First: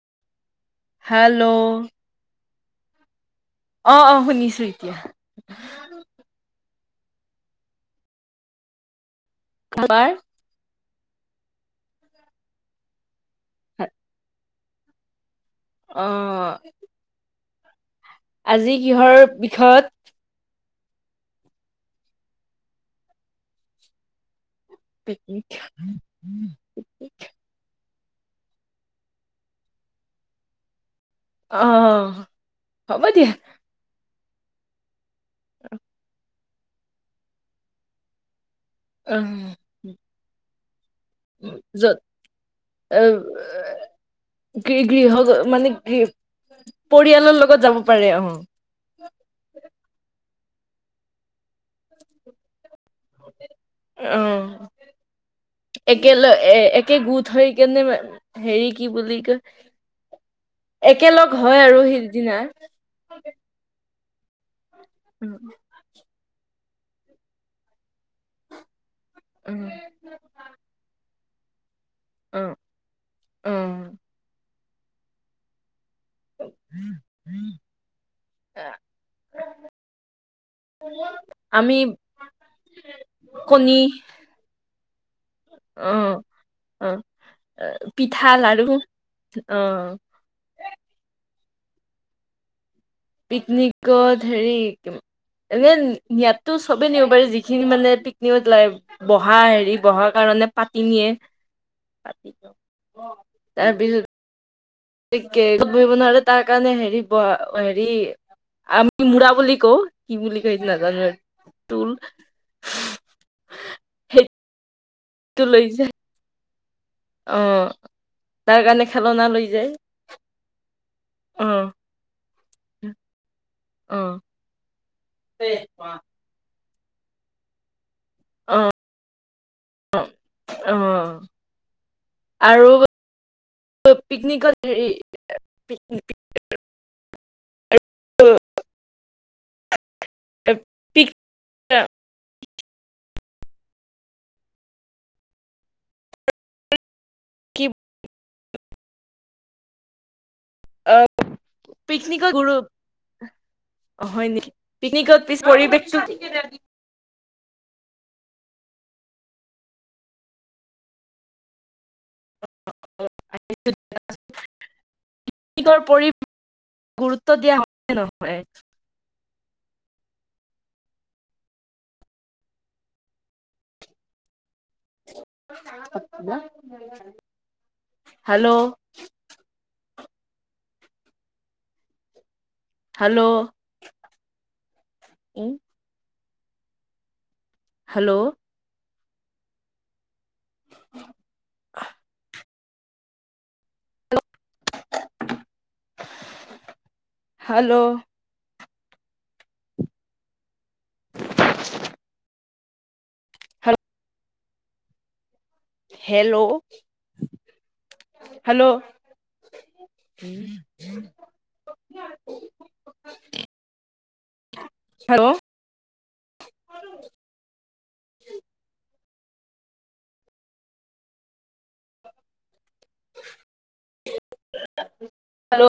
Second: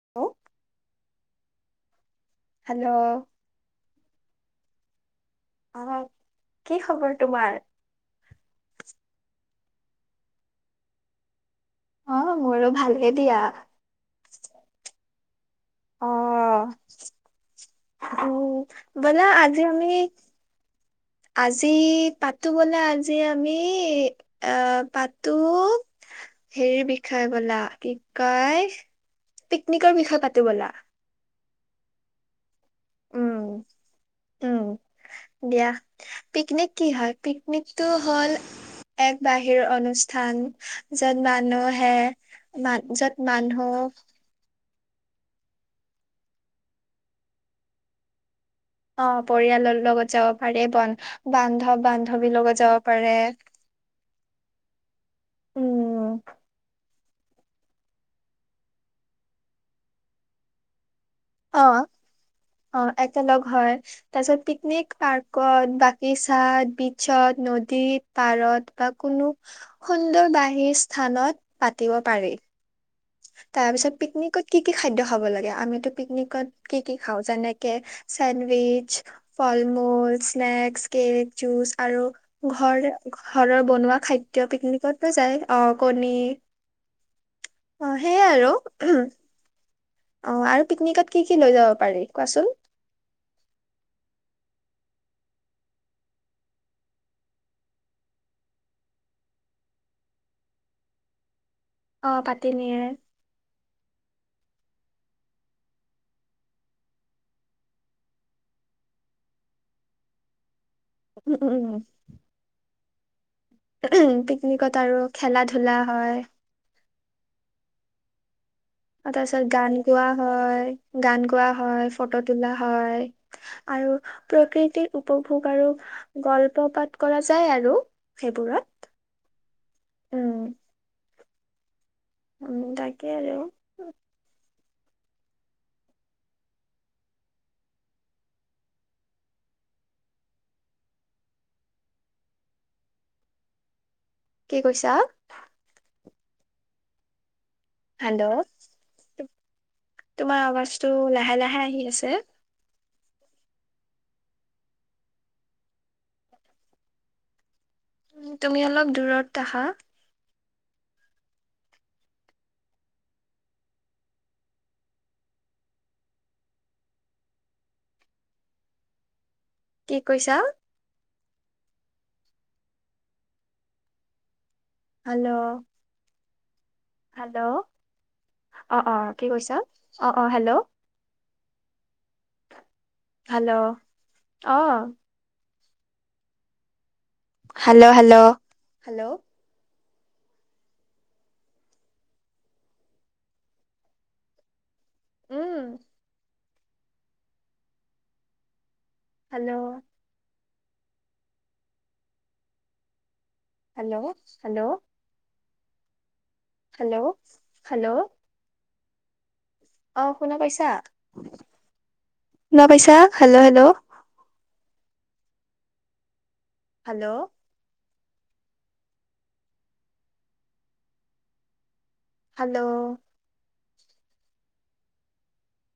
[unintelligible] Hello! Hello! অ অ, শুনিছো এতিয়া। অ, কি খবৰ তোমাৰ? [unintelligible] অ, মোৰো ভালে দিয়া। [unintelligible] অ। উম। আজি কিহৰ বলা, আজি বিষয়ত আমি আজি পাতো বলা। আজি আমি আহ পাতো, হেৰি বিষয়ে বলা। কি কাই পিকনিকৰ বিষয়ে পাতো ব'লা। অ, হ'ব দিয়া। উম উম, দিয়া। পিকনিক কি হয়? পিকনিকটো হ'ল অ এক বাহিৰ অনুষ্ঠান। য'ত মানুহে য'ত মান য'ত মানুহ গৃ গৃহ গ মানে গৃ পৰিয়ালৰ লগত যাব পাৰে, অ। অ, পৰিয়ালৰ লগত যাব পাৰে। বন বান্ধৱ বান্ধৱীৰ লগত যাব পাৰে। অ। উম একেল একে গোট হৈ কেনে, হেৰি কি বুলি কয়? [inaudible] একেলগ হয় অ আৰু সিদিনা। অ, একেলগ হয়। তাৰ পিছত পিকনিক উম পাৰ্কত বা ইচাদ বিচত নদীত পাৰত বা কোনো উম। সুন্দৰ বাহিৰ স্থানত পাতিব পাৰে। [unintelligible] উম তাৰপিছত পিকনিকত কি কি খাদ্য খাব লাগে? আমিতো পিকনিকত কি কি খাওঁ? যেনেকে চেণ্ডউইচ, ফল মূল, স্নেক্স, কেক, জুচ আমি আৰু ঘৰৰে ঘৰৰ কণী বনোৱা খাদ্য পিকনিকত লৈ যায়, অ। কণী। অ, অ সেইয়াই পিঠা আৰু লাৰু। অ। অ। আৰু পিকনিকত কি কি লৈ যাব পাৰি কোৱাচোন? পিকনিকত হেৰি এনে নিয়াততো সবেই নিব পাৰি যিখিনি মানে পিকনিকত লা বহা হেৰি বহা কাৰণে পাটি নিয়ে। অ, পাটি নিয়ে। তাৰ পিছত সি কেবট বহিব নোৱাৰে তাৰ কাৰণে হেৰি ব হেৰি আমি মুৰা বুলি কওঁ কি বুলি কয় সেইটো নাজানো আৰু উম টুল পিকনিকত আৰু খেলা সেইটো লৈ ধূলা যায় হয়। অ তাৰ কাৰণে, অ তাৰ খেলনা লৈ পিছত যায় গান গোৱা হয়, গান গোৱা অ হয়, ফটো তোলা হয়, অ আৰু প্ৰকৃতিৰ উপভোগ আৰু গল্প পাঠ কৰা যায় আৰু অ সেইবোৰত, উম। অঁ। উম তাকে আৰু। পিকনিকত হেৰি [unintelligible] [unintelligible] এ পিক [unintelligible] কি কৈছা? কি? হেল্লো' তোমাৰ আৱাজটো লাহে লাহে আহি আছে। পিকনিকত গুৰু অ হয় নেকি, পিকনিকত পিছ পৰিৱেশটো কি? উম, তুমি অলপ দূৰত আহা, [unintelligible] পিকনিকৰ পৰিৱেশ গুৰুত্ব দিয়া হয় নহয়? কি কৈছা? হেল্লো [unintelligible] হেল্লো, হেল্ল' অ অ কি কৈছা? অ অ হেল্লো হেল্ল' হেল্লো, অ। ওম হেল্লো' হেল্লো হেল্ল' ' হেল্লো। [unintelligible] উম। Hello, hello. [unintelligible] Hello hello. Hello. Hello hello. Hello. [unintelligible] অ শুনা পাইছা, শুনা পাইছা? Hello hello. Hello. Hello. Hello. [unintelligible] Hello.